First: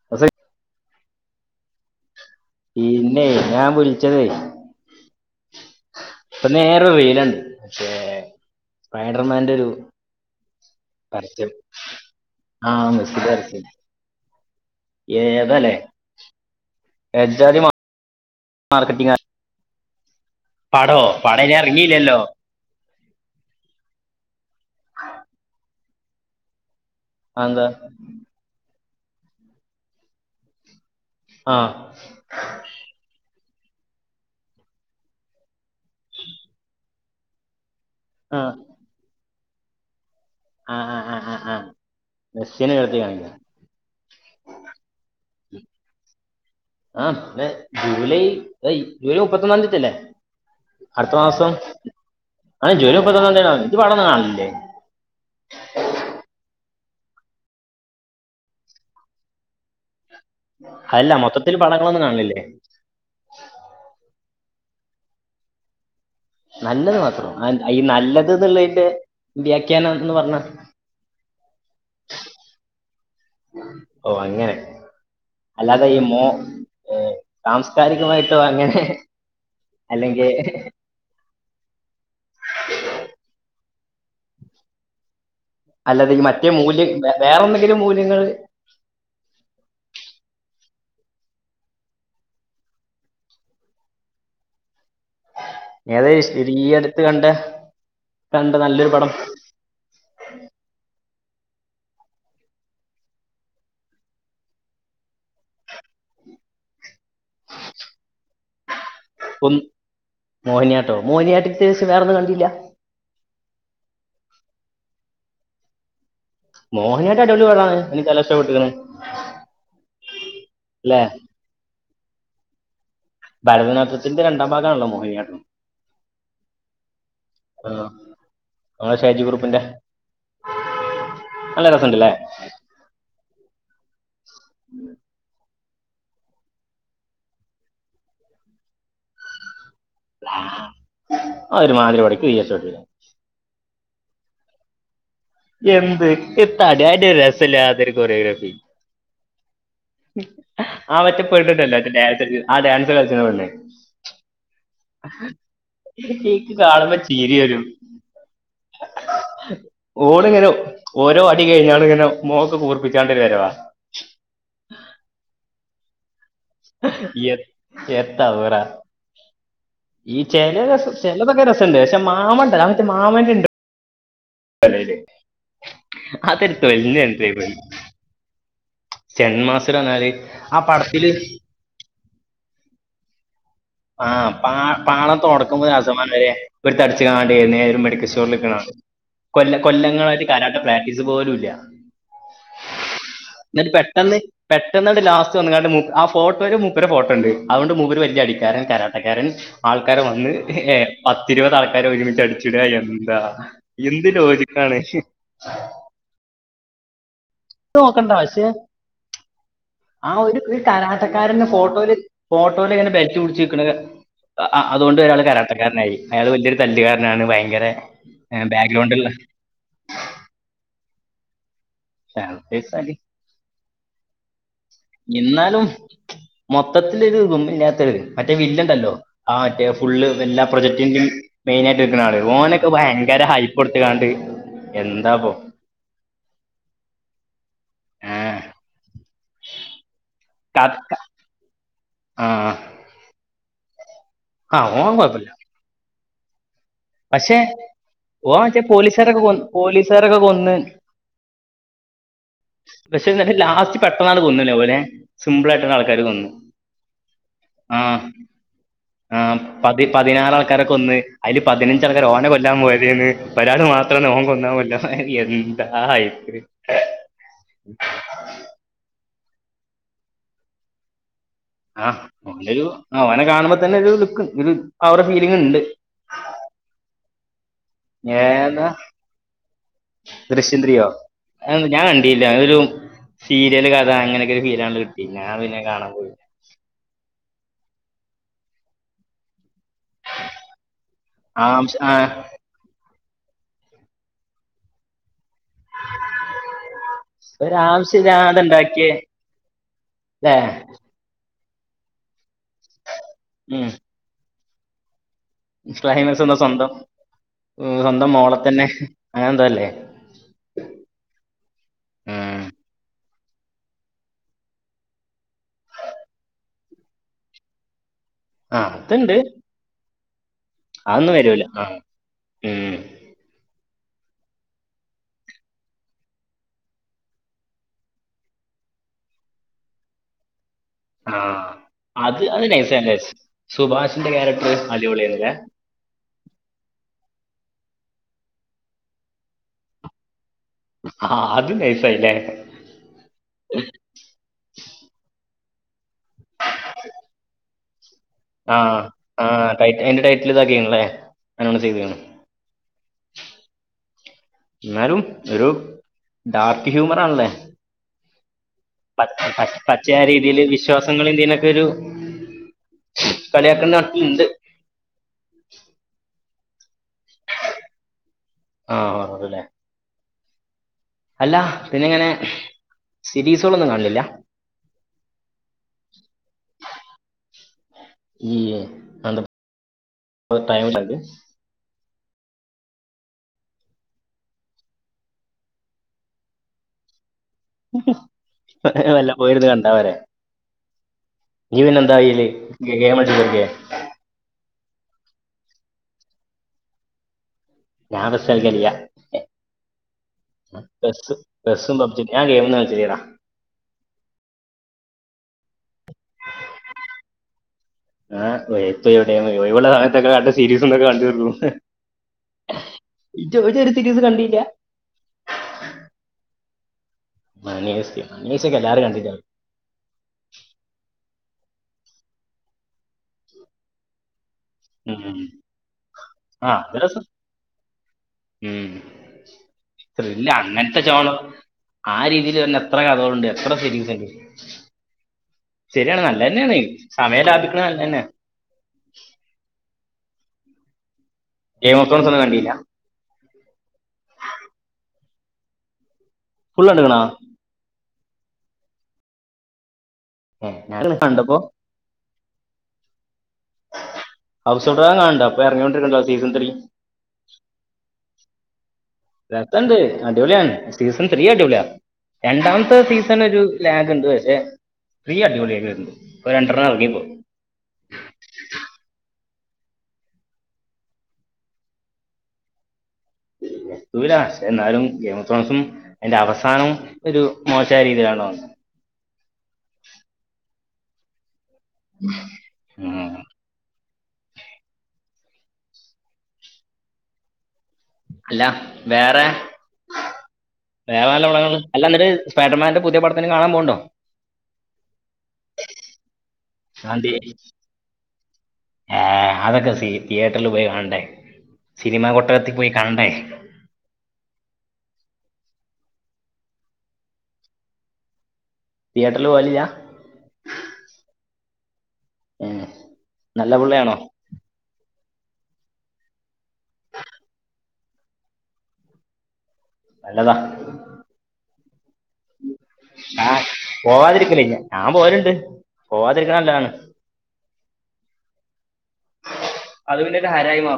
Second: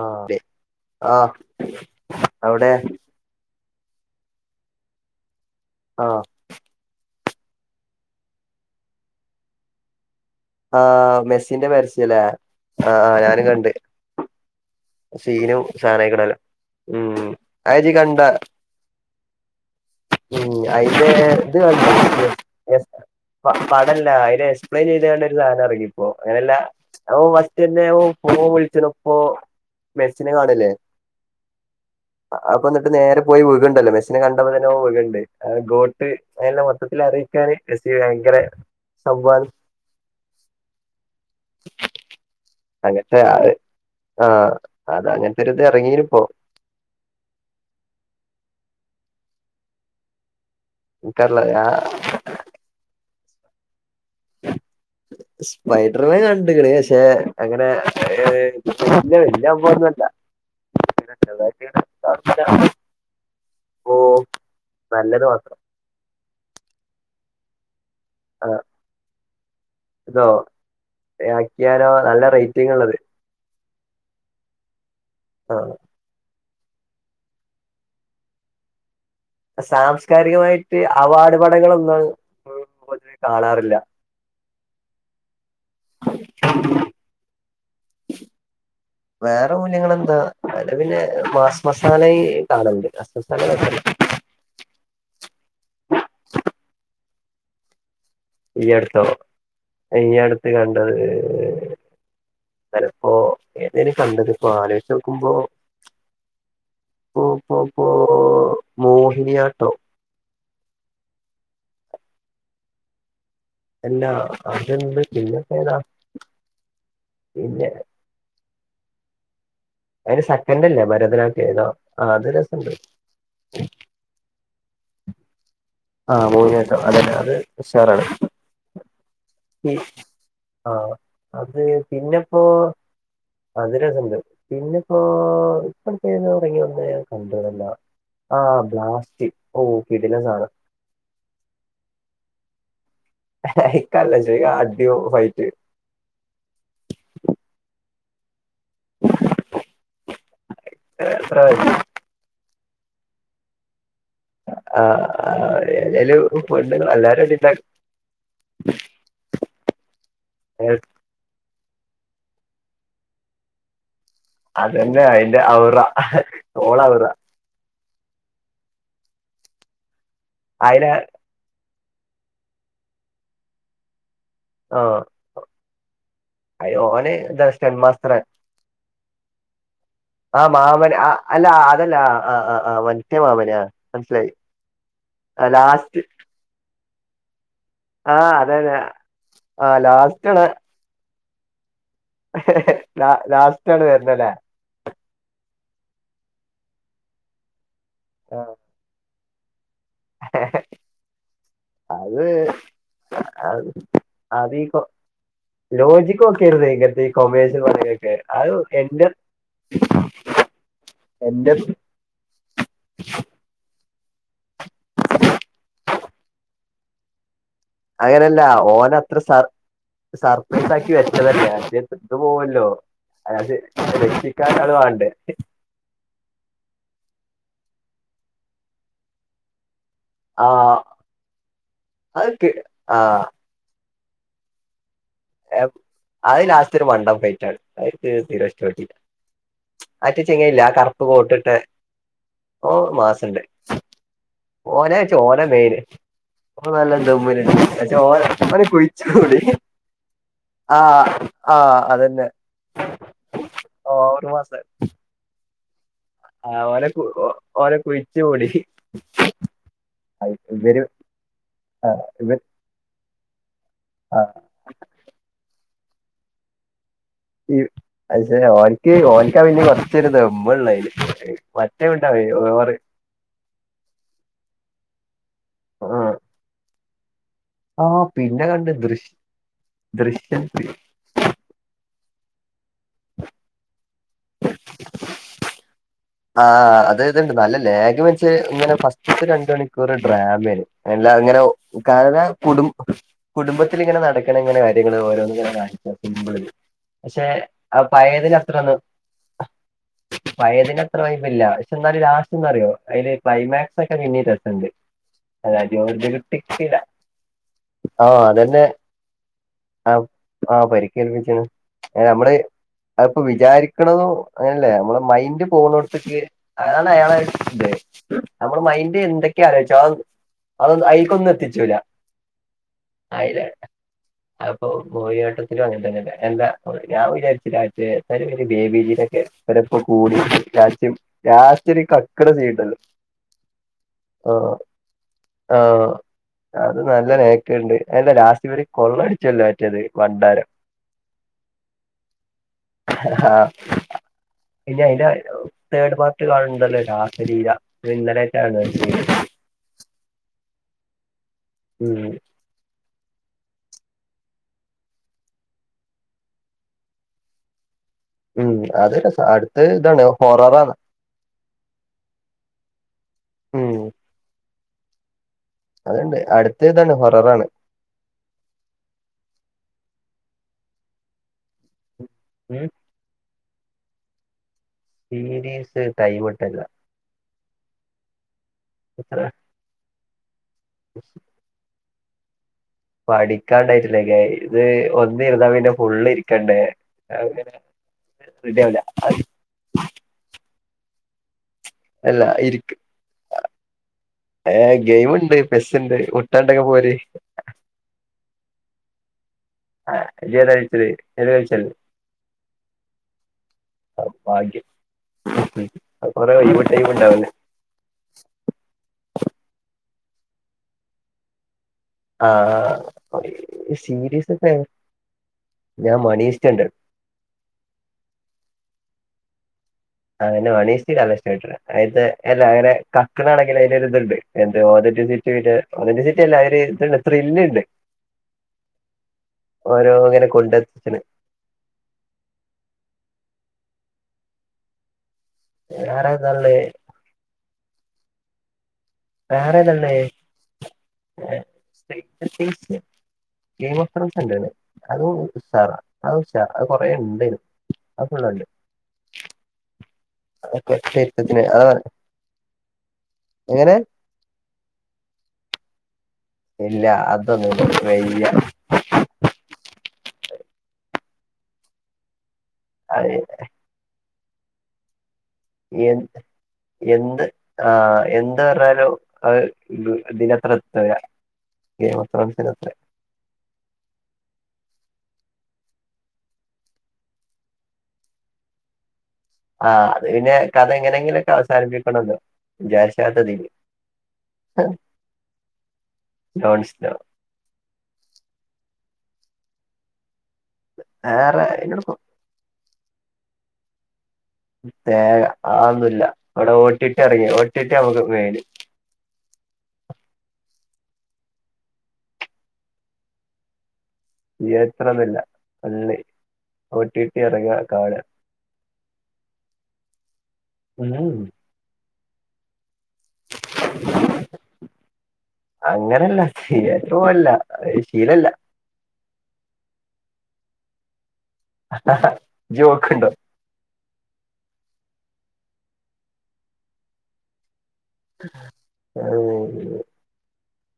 ആ അതെ ആ അവിടെ പിന്നെ ഞാൻ വിളിച്ചതേ ആഹ് ഇപ്പൊ നേരെ വെയിലുണ്ട് പക്ഷേ ഫൈഡർമാന്റെ ഒരു ആഹ് പരച്ചും മെസ്സിന്റെ പരസ്യല്ലേ ആഹ് ആഹ് ഞാനും ആഹരച്ച കണ്ട് സീനും ഏതല്ലേ സാനായിക്കണല്ലോ ഉം എജാതി മ അത്ജ് കണ്ട മാർക്കറ്റിഗ ഉം അയിന്റെ ഇത് ഇറങ്ങിയില്ലല്ലോ [unintelligible] പടല്ല അതിനെ എക്സ്പ്ലെയിൻ ചെയ്തണ്ട അത് ഇറങ്ങിപ്പോ അങ്ങനെയല്ല അ ആ, ഫസ്റ്റ് എന്താ തന്നെ പോൻ വിളിച്ച പ്പൊ മെസിനെ കാണല്ലേ ആ അപ്പൊ എന്നിട്ട് നേരെ പോയി വി ണ്ടല്ലോ മെസ്സിനെ കണ്ടപത്തിനന്നെ വണ്ട് ഗോട്ട് അല മൊത്തിൽ അറിയിക്കാൻ എസി ഭയങ്കര ആ ആ സംഭവം ആ ആ ആ ആ മെസ്സിനെ എടുത്ത് അങ്ങനത്തെ ആ കാണിക്കാം ആഹ അത അങ്ങനത്തെ ഒരു ഇത് ഇറങ്ങീണ് ഇ പോ ആ പി ജൂലൈ ജൂലൈ മുപ്പത്തൊന്നാം തീയതി അല്ലേ എനിക്കറില്ല അടുത്തമാസം ഞാൻ അജൂലൈ മുപ്പത്തിഒന്നാതി സ്പൈഡറിനെ കണ്ട് ക്കണ് പക്ഷെ അങ്ങനെ വലിയ പോന്നല്ല അല്ല മൊത്തത്തിൽ പടങ്ങളൊന്നും കാണില്ലേ [unintelligible] ഓ നല്ലത് മാത്രം നല്ലത് മാത്രം ആ ഈ നല്ലത് ആ എന്നുള്ളതിന്റെ വ്യാഖ്യാനം എന്ന് പറഞ്ഞ വ്യാക്യാനം നല്ല റേറ്റിങ് ആണ്ത് ഓ അങ്ങനെ അല്ലാതെ ഈ മോ ഏ സാംസ്കാരികമായിട്ടോ അങ്ങനെ അല്ലെങ്കിൽ സാംസ്കാരികമായിട്ട് അവാഡ് പടങ്ങളൊന്നുംതു കാണാറില്ല അല്ലാതെ ഈ മറ്റേ മൂല്യം വേറെന്ന വേറെ മൂല്യങ്ങൾ എന്താ അ പിന്നെ മാസ് മസാല കാണുന്നുണ്ട് മാസ് മസാല ഏത സ്ഥിതീ അടുത്ത് കണ്ട് ഈ അടുത്തോ ഈ അടുത്ത് കണ്ടത് അനപ്പോ ഏതേലും കണ്ടത് ഇപ്പോ ആലോയിച്ച് നോക്കുമ്പോ ഓപൊപോ.. ഹും മോഹിനിയാട്ടോ മോഹിനിയാട്ടത്തിന്ഷം വേറെന്നും കണ്ടില്യ അല്ലാ അത്ണ്ട് പിന്നെപ്പേതാ മോഹനിയാട്ടടിപൊളി പടാണ്, എനിക്കല്ലഷ്പ്പെട്ടക്ക്ണ് അയ്ൻ്റെസെക്കൻ്റല്ലേ ഭരതനാട്യേതോ ആ അത് രസണ്ട് ഭരതനാട്യത്തിന്റെ രണ്ടാം ഭാഗാണല്ലോ മോഹിനിയാട്ടം ആ മോഹിനിയാട്ടം അതല്ലെ, അത് ആ, ഉഷാറാണ് നമ്മുടെ ഷാജി ഗ്രൂപ്പിന്റെ ഉംആ അത് നല്ല രസമുണ്ടല്ലേ പിന്നെപ്പോ അതില്ത്ണ്ട് പിന്നെപ്പോ അത് ഇപ്പൊന്നോ കഴിഞ്ഞന്നേ കണ്ട്ണല്ലോ ആ ബ്ലാസ്റ്റ് ഓ കിടിലൻ സാന അഒരുമാതിരി പട, ഇക്ക് തീരെ ഇഷ്ടപെട്ടില്ല ഇക്കല്ലഷയി ആ അട്യും ഫൈ എന്ത് എത്താ അടി അയ്ൻ്റ ഒരസല്ലാത്തൊരു കൊറിയോഗ്രാഫി ആ മറ്റെ എത്ര പെണ്ണ്ണ്ടല്ലോറ്റെ ഡാൻസ് കൾച്ച് ആ ഡാൻസ് കളിച്ചണ പെണ്ണ് ആ ഹ് ഹേ ഏതായാലും ചീക്ക് പെണ്ണുങ്ങൾ കാണുമ്പോ എല്ലാരും അടി ചിരിവരും ഓളങ്ങനെ ഉണ്ടാക്കും ഓരോ അടി കഴിഞാണ്ട്ങ്ങന മുഖായൊക്കെ കൂർപ്പിച്ചാണ്ടരുവരവാ അതന്നെയ അതിന്റെ ഔറ ഹേ എ എന്തവറ ഈ ചെല അയില രസസ് ചെലതൊക്കെ രസണ്ട് ക്ഷെ മാമണ്ടല മറ്റേ മാമന്റെണ്ട് ആ അല്ലല്ലേ ആ അയ് ഓന് ഇതാ [unintelligible] സ്റ്റൺ മാസ്റ്റർ ആ മാമൻ അ അല്ല അതല്ല ആ ആ ആ് മറ്റേ മാമന് ആഹ് പാ പാളം തുടക്കുമ്പോ ലാസ്റ്റ് രസമായിരി ഒരു ആ മെഡിക്കൽസ്റ്റോറില്ക്കണ അതന്നെ കൊല്ല ആ കൊല്ലങ്ങളായിട്ട് ലാസ്റ്റാണ് കരാട്ട പ്രാക്ടീസ് പോലുംല്ല ലാസ്റ്റ് ന്നിട്ട് ആണ് പെട്ടെന്ന് വരുന്നല്ലേ പെട്ടെന്നട്ടലാസ്റ്റ് പുറത്തവന്ന്ങ്ങാണ്ട് മൂപ്പ ആ ഫോട്ടോല് മുപ്പരെ ഫോട്ടോണ്ട് അതോണ്ട് മൂപ്പര് വല്യ ആ, അടിക്കാരൻ കരാട്ടക്കാരൻ ആൾക്കാർ വന്ന് ഏ പത്തിരുപത് ആൾക്കാരെ അത് ഒരുമിച്ച് അടിച്ചിട എന്താ എന്ത് ലോജിക്ക ണ് ഹ് ലോജിക്കോക്കെ കൊമേഴ്സ് നോക്കണ്ട പറയൊക്കെ പക്ഷെ അത്ഒക്കെ എന്റെ ആ ഒരു രു കാരാട്ടക്കാരൻ എന്റെ ഫോട്ടോൽ ഫോട്ടോൽങ്ങനെ ബെൽറ്റ്‌ പിടിച്ചക്ക്ണ് അ ആ അതോണ്ട് അയാൾ കരാട്ടക്കാരനായി അയാൾ വല്ല്യൊരു തല്ല്കാരനാണ് ഭയ അങ്ങനെല്ല ഓനത്ര സർ സർപ്രൈസ് ആക്കി വെച്ചതന്നെയാ ട്ട് പോവല്ലോ ബാക്ക്ഗ്രൗണ്ടുള്ള അത് രക്ഷിക്കൻ അത് വാണ്ടേ മൊത്തത്തിലിത് ഗുമ്മില്ലാത്തത് മറ്റേ വില്ലൻണ്ടല്ലോ ആ മറ്റേ ഫുള്ള് എല്ലാ ആ പ്രൊജക്ടിന്റിം മെയിനായിയിട്ട്ക്ക്ണാള് അത് കി- ഓനൊക്കെ ആ ഭയങ്കര ഹൈപ് ട്ട്ക്കാണ്ട് എന്താപോ ഏപ് അഅ് ലാസ്റ്റ്ഒര്മണ്ടം ഫൈറ്റാണ് അത്ക്ക് ഏഹ് തീരെഷ്ടപ്പെട്ടില മറ്റേചെങ്ങായില്ലേ ആ ക- കർപ്പ് ക- കോട്ടിട്ടെ, ആ ഓൻ മാസ ആ ഓൻ ഓനേച്ച കുഴപ്പമില്ല ഓന മെയിന് ഓ നല്ല പക്ഷെ ദമ്മില്ണ്ട് പച്ചേ ഓൻ മറ്റേ ഓനെ പോലീസുകാരൊക്കെ കുഴിച്ചുമൂടി കൊന്ന് പോലീസുകാരൊക്കെ കൊന്ന് ആഹ് ആഹ് അതന്നെ പക്ഷെ, ന്നട്ട് ലാസ്റ്റ് പെട്ടെന്നാണ്ട്‌ ഓറ് കൊന്ന് ലെ മാസം ഓലെ സിമ്പിൾ ആയിട്ട് റ്റരു കൊന്നു. ആ ഓനെ ഓനെ ആഹ് കുഴിച്ചു മൂടി ആഹ് പതി പതിനാറാൾക്കാരെ ഇവര് കൊന്ന് അയില് ആ പതിനഞ്ചൾക്കര് ഓനെ ഇവര് കൊല്ലാൻ പോയതേന്ന്, ഒരാള് മാത്രാണ് ഓൻ ആ കൊന്നൌ അല്ല എന്ത്‌ ആ ഐസ്ക്രീം അത് ശെരിയാ ഓനിക്ക് ഓനക്കാ പിന്നിം കൊറച്ചരു ദമ്മ്ള്ളതല് ആ അവനരു അവനെ കാണുമ്പോ തന്നെ ലുക്ക് ആ ഒരുഫീൽ മുണ്ട് ആ ആ പിന്നെ ഏതാ കണ്ട് ദൃശ്യ ദൃശ്യം ത്രീയോ അയൊന്നും ഞാൻ കിട്ടീല ഒരു സീരിയല് കഥ അങ്ങനെയക്കൊരു ഫീലാണ് കിട്ടി ഞാൻപിന്നെ കാണ ത്ണ്ട് നല്ല ലേഗ് വെച്ച് ഇങ്ങനെ ഫസ്റ്റ്ത്തെ രണ്ട് മണിക്കൂർ ഒരു ഡ്രമേണ് അല്ലേ ആംസ് ആഹ് കുടുംബത്തില്ങ്ങനെ നടക്കണ ഇങ്ങനെ കാര്യങ്ങള് ഓരോന്ന്ങ്ങനെ സിമ്പിൾ പക്ഷെ ഒരു ആ പയേതിൽ ആംസില്ലാതെ അത്രങ്ങ് ഇണ്ടാക്കിയ ല്ലേ പയേതിന്റെത്ര പ്പല്ലാ പക്ഷെ എന്നാലും ലാസ്റ്റ്ന്തറിയോ അയില് ഉം ക്ലൈമാക്സൊക്കെ പിന്നീം രസണ്ട് അല്ലാ ജോയിന്റ് ക്ലൈമാക്സ് എന്താ സ്വന്തം കിട്ടിക്കില്ല ഉം സ്വന്തം ആഹ് മോളെ അതന്നെ തന്നെ അങ്ങനെ എന്തോ അല്ലേ ആ ആഹ പരിക്കേൽപ്പിച്ചണ് ഏ നമ്മള് ഉം അത്പ്പോ വിചാരിക്ക്ണത് അങ്ങനല്ലേ നമ്മള മൈന്ഡ് പോകുന്ന അയാളെ അയാള നമ്മള് ആഹ് മൈന്ഡ് അതുണ്ട് എന്തെക്കെ ആലോയിച്ചോ അത് അതൊന്നും ഐക്കൊന്നും വരൂല എത്തിച്ചൂല ആഹ് ഉം അയില അത്പ്പൊ മോയിനിയാട്ടത്തിലും അങ്ങനെ തന്നെല്ല എന്താ ഞാൻ വിചാരിച്ച മറ്റേ അവരൊക്കെ കൂടി ത്യം. ആഹ് ലാസ്റ്റൊരു അത് കക്ക്ണ അത് സീൻണ്ടല്ലോ നൈസാ നൈസ് സുഭാഷിന്റെ ആഹ് ക്യാരക്ടർ അടിപൊളിയായിരുന്നില്ലേ ആഹ് ആ അത് നല്ല നേക്ക്ണ്ട്. അയ്ന്റെ ലാസ്റ്റിവര് കൊള്ളയടിച്ച്വല്ലോ മറ്റെത് ഭണ്ടാരം ആഹാഹ് അത് നൈസായി ലേ ആഹ് പിന്നെ അയ്ന്റെ തേഡ് പാർട്ട് കാൺണ്ടല്ലോ രാസലീല അത് ഇന്നലെറ്റാണ് ആഹ് ആ ടൈറ്റി അയ്ന്റെ ടൈറ്റിൽ ഇതാക്കിണുല്ലേ അങ്ങനെ ചൈത്ണ് ഉം ന്നാലും ഒരു ഡാർക്ക് ഹ്യൂമർ ആണ്ല്ലേ ഉം അത് പച് രസാ പച് അടുത്ത പച്ചയായ ഇതാണ് രീതിയില് ഹൊററാണ് വിശ്വാസങ്ങളില്ലീനൊക്കൊരു കളിയാക്കൽ നടത്ത്ന്ന്ണ്ട് അത്ണ്ട് അടുത്ത ഇതാണ് ഹൊററാണ് ആഹ് ആ അത്‌ലേ.. അല്ല പിന്നെ ഇങ്ങനെ, ഉം സിരീസുകളൊന്നും കാണലില്ല സീരീസ് ടൈമ്ട്ടല്ല ഇല്യേ, അതെന്താ ഒ ടൈമ്ട്ടാത്തെ പഠിക്കാണ്ടായിട്ടല്ലങ്ങയ്, ഇത് ഒന്ന് ഇരുന്നാ പിന്നെ ഫുള്ള് ഇര്ക്കണ്ടേ വല്ല പോയിരുന്ന് കണ്ടാ പോരെ [unintelligible] നീ പിന്നെന്താ അല്ല ചെയ്യല് ഇര്ക് ഗെയിം കളിച്ച് അ തീർക്കേ ഏഹ് ഗെയിം ണ്ട് പെസ്സ്ണ്ട് മുട്ടാണ്ടെങ്കി പോര് [unintelligible] ഞാൻ ബസ്സൾക്കൽല്യ അജി ഏതാ കളിച്ചത് ബ ഏത് കളിച്ചല്ലേ ബസും പബ്ജിയും, ഞാൻ ഗെയ്മൊന്നും കൾച്ചല്യടാ ആഹ് ഭാഗ്യം [unintelligible] ഏഹ് ഒഴി ഒഴിവുള്ള സമയത്തൊക്കെ രണ്ട് സീരീസ്ണ്ട് അഅ് കണ്ട്ർക്കും ആഹ് ആഹ് ഈ സീരീസ് സീരിസ് കണ്ടില്ല ഒക്കെ ഞാൻ മണീസ്റ്റണ്ട് മണി മിസ്ക്യോ മണിമിസ്‌ക്യൊക്കെ എല്ലാരും കണ്ടിണ്ടാവും അതന്നെ മണീസ്റ്റിക്ക് നല്ല ഇഷ്ടപ്പെട്ട്ണ്. അയിൽത്തെ എല്ല അങ്ങനെ കക്ക്ണാണെങ്കിലും അയ്ലൊരുത്ണ്ട് എന്ത് ഉം. [unintelligible] ത്രില്ല്ണ്ട് [unintelligible] ഉം.. ഇങ്ങനെ ത്രില്ല് കൊണ്ടെത്തിച്ചണ് [unintelligible] ആ രീതിയില് എത്ര കഥകളുണ്ട് ശരിയാണ് വേറെ ഏതാ ഉള്ളെ നല്ലതന്നെയാണ് സമയം ലാഭിക്ക ഒക്കെ നല്ലയന്നെ വേറേതാ ഇളെള ഗെയിം ഓഫ് ത്രോൺസ് ഒന്നും കണ്ടില്ല ഗെയിം ഓഫറൻസ്ണ്ട്. അത് ഉസാറാ അത് ഉഷാറ അത് ഫുൾ കൊറെ കണ്ടുക്കണോ ഇണ്ടെനും അത് ഫുള്ള്ണ്ട് ഏ ഞാനെ കണ്ടപ്പോ എങ്ങനെ ഹൗസ് [unintelligible] ഇല്ല അത് നിനക്ക് വയ്യ രസണ്ട് അടിപൊളിയാണ് സീസൺ ത്രീ അടിപൊളിയ രണ്ടാമത്തെ അത് സീസൺ ഒരു ലാഗ്ണ്ട് പക്ഷേ എ എന്ത് ആ എന്ത് പറഞ്ഞാലും അത് ദിന്റത്രത്ര കിട്ടൂല ഈ റഫറൻസിന്റ അത്രേ എത്തൂല പക്ഷേ എന്നാലും ഗെയിംസ് ഫോംസും അതിന്റെ അവസാനവും ഒരു മോശമായ രീതിയിലാണ് വന്നത് ആ പിന്നെ കഥ എങ്ങനെങ്കിലൊക്കെ ഉം. [unintelligible] ലോൺസ്ന അല്ല വേറെ വേറെ നല്ല പടങ്ങള് എന്നോട് കൊ- അല്ലന്നിട്ട് സ്പൈഡർമാന്റെ പുതിയ പടത്തിന് കാണാൻ പോണ്ടോ തേങ്ങ അതൊന്നുല്ല ഇവിടെ ഓ ടി ടി ഗാന്ധി ഇറങ്ങി ഓ ടി ടി നമ്മക്ക് മെയിൻ ഏ അതൊക്കെ സി തിയേറ്ററിൽ പോയി കാണണ്ടേ സിനിമാ കൊട്ടകത്തി പോയി കാണണ്ടേ തിയേറ്ററ് ഒന്നുല ഓ ടി ടി ഇറങ്ങിയ കാണാ തിയറ്ററിൽ പോകലില്ല ഉം ഏ നല്ല പുള്ളയാണോ അങ്ങനല്ല ശ പോല്ല ശീലല്ല നല്ലതാ ഇജ്ജ് പോക്കുണ്ടോ ആ പോവാതിരിക്കില്ല പോരുണ്ട് പോവാതിരിക്കണംല്ലതാണ് അത [unintelligible] അതായി മാ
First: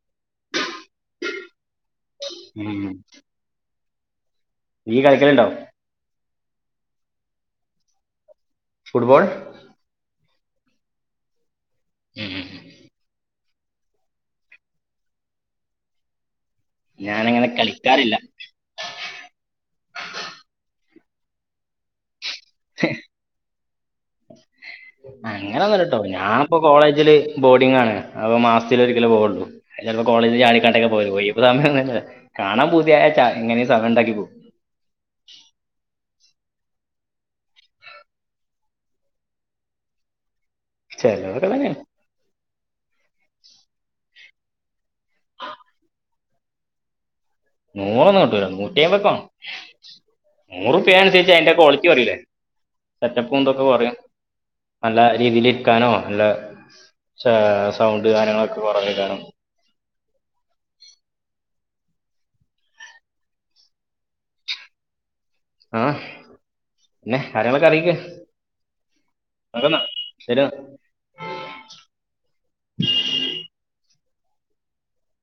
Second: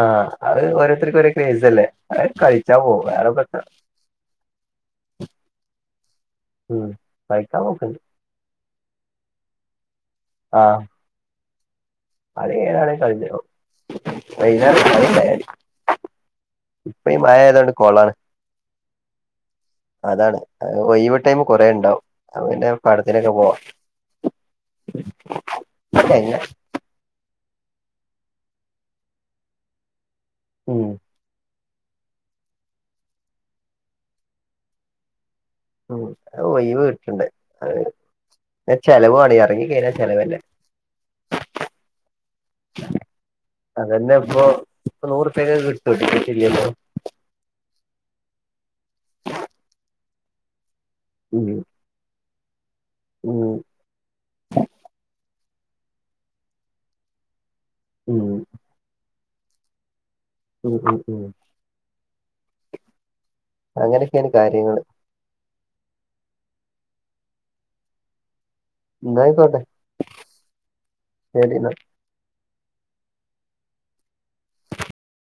ആ അത് ഓരോരുത്തർക്കും ഒ ക്രേസ് അല്ലേ അ കഴിച്ചാ പോക വേറെ പറ്റ നീഈ കളിക്കല ഇണ്ടാവ ഉം വൈക്ക പോക്കണ്ട് ഫുട്ബൾ ആ അത് ഏതാണ കളിഞ്ഞോ വൈയ്ന്നേരം ക [unintelligible] ഇപ്പ ഞാനങ്ങനെ മഴായത കൊണ്ട് കൊളാണ് കളിക്കാറില്ല അതാണ് ടൈ കൊറ ഉണ്ടാവും അന്റെ പടത്തിനൊക്കെ പോവാ അങ്ങനെൊന്നും കേട്ടോ ഞാനിപ്പോ കോളേജില് ബോഡി ആണ് അപ്പ മാസത്തിലൽ ഒരു കിലോ പോവൊള്ളൂ ചപ്പോ കോളേജിൽ ഉം ചാടിക്കണ്ടൊക്കെ പോയി ഇപ്പ സമയം കാണാൻ പൂതിയയാ ച എങ്ങനെ സമയ ഉണ്ടാക്കി പോ ഉ ഒഴവ് കട്ടുണ്ട് അ ചെലവ്വാണ ഇറങ്ങി കഴിഞ്ഞാൽ ചിലലവല്ലേ ചലോക്കതന്ന അതന്നെ ഇപ്പൊ ഇപ്പ നൂറ് പേര് കിട്ടത്തുട്ടി ശരിപ്പ നൂറന്ന്ട്ട് നൂറ്റിമ്പക്ക ആണ് നൂറ് പേ അനുസരിച്ചച്ച് ഉം അതിന്റെ ക്വാളിറ്റി കുറില്ലേ ഉം സെറ്റപ്പുംന്തൊക്കെ പറയും നല്ല രീതിൽ ഇരിക്കാനോ നല്ല സൗണ്ട് ഉം കാര്യങ്ങളൊക്കെ കുറവേ കാരണം ഉം ഉം ഉം അങ്ങനെയൊക്കെയാണ് കാര്യങ്ങള് ആ പിന്നെ കാര്യങ്ങളൊക്കെ അറിയിക്ക നായിക്കോട്ടെ എന്നാ. ശെരിന്ന [inaudible]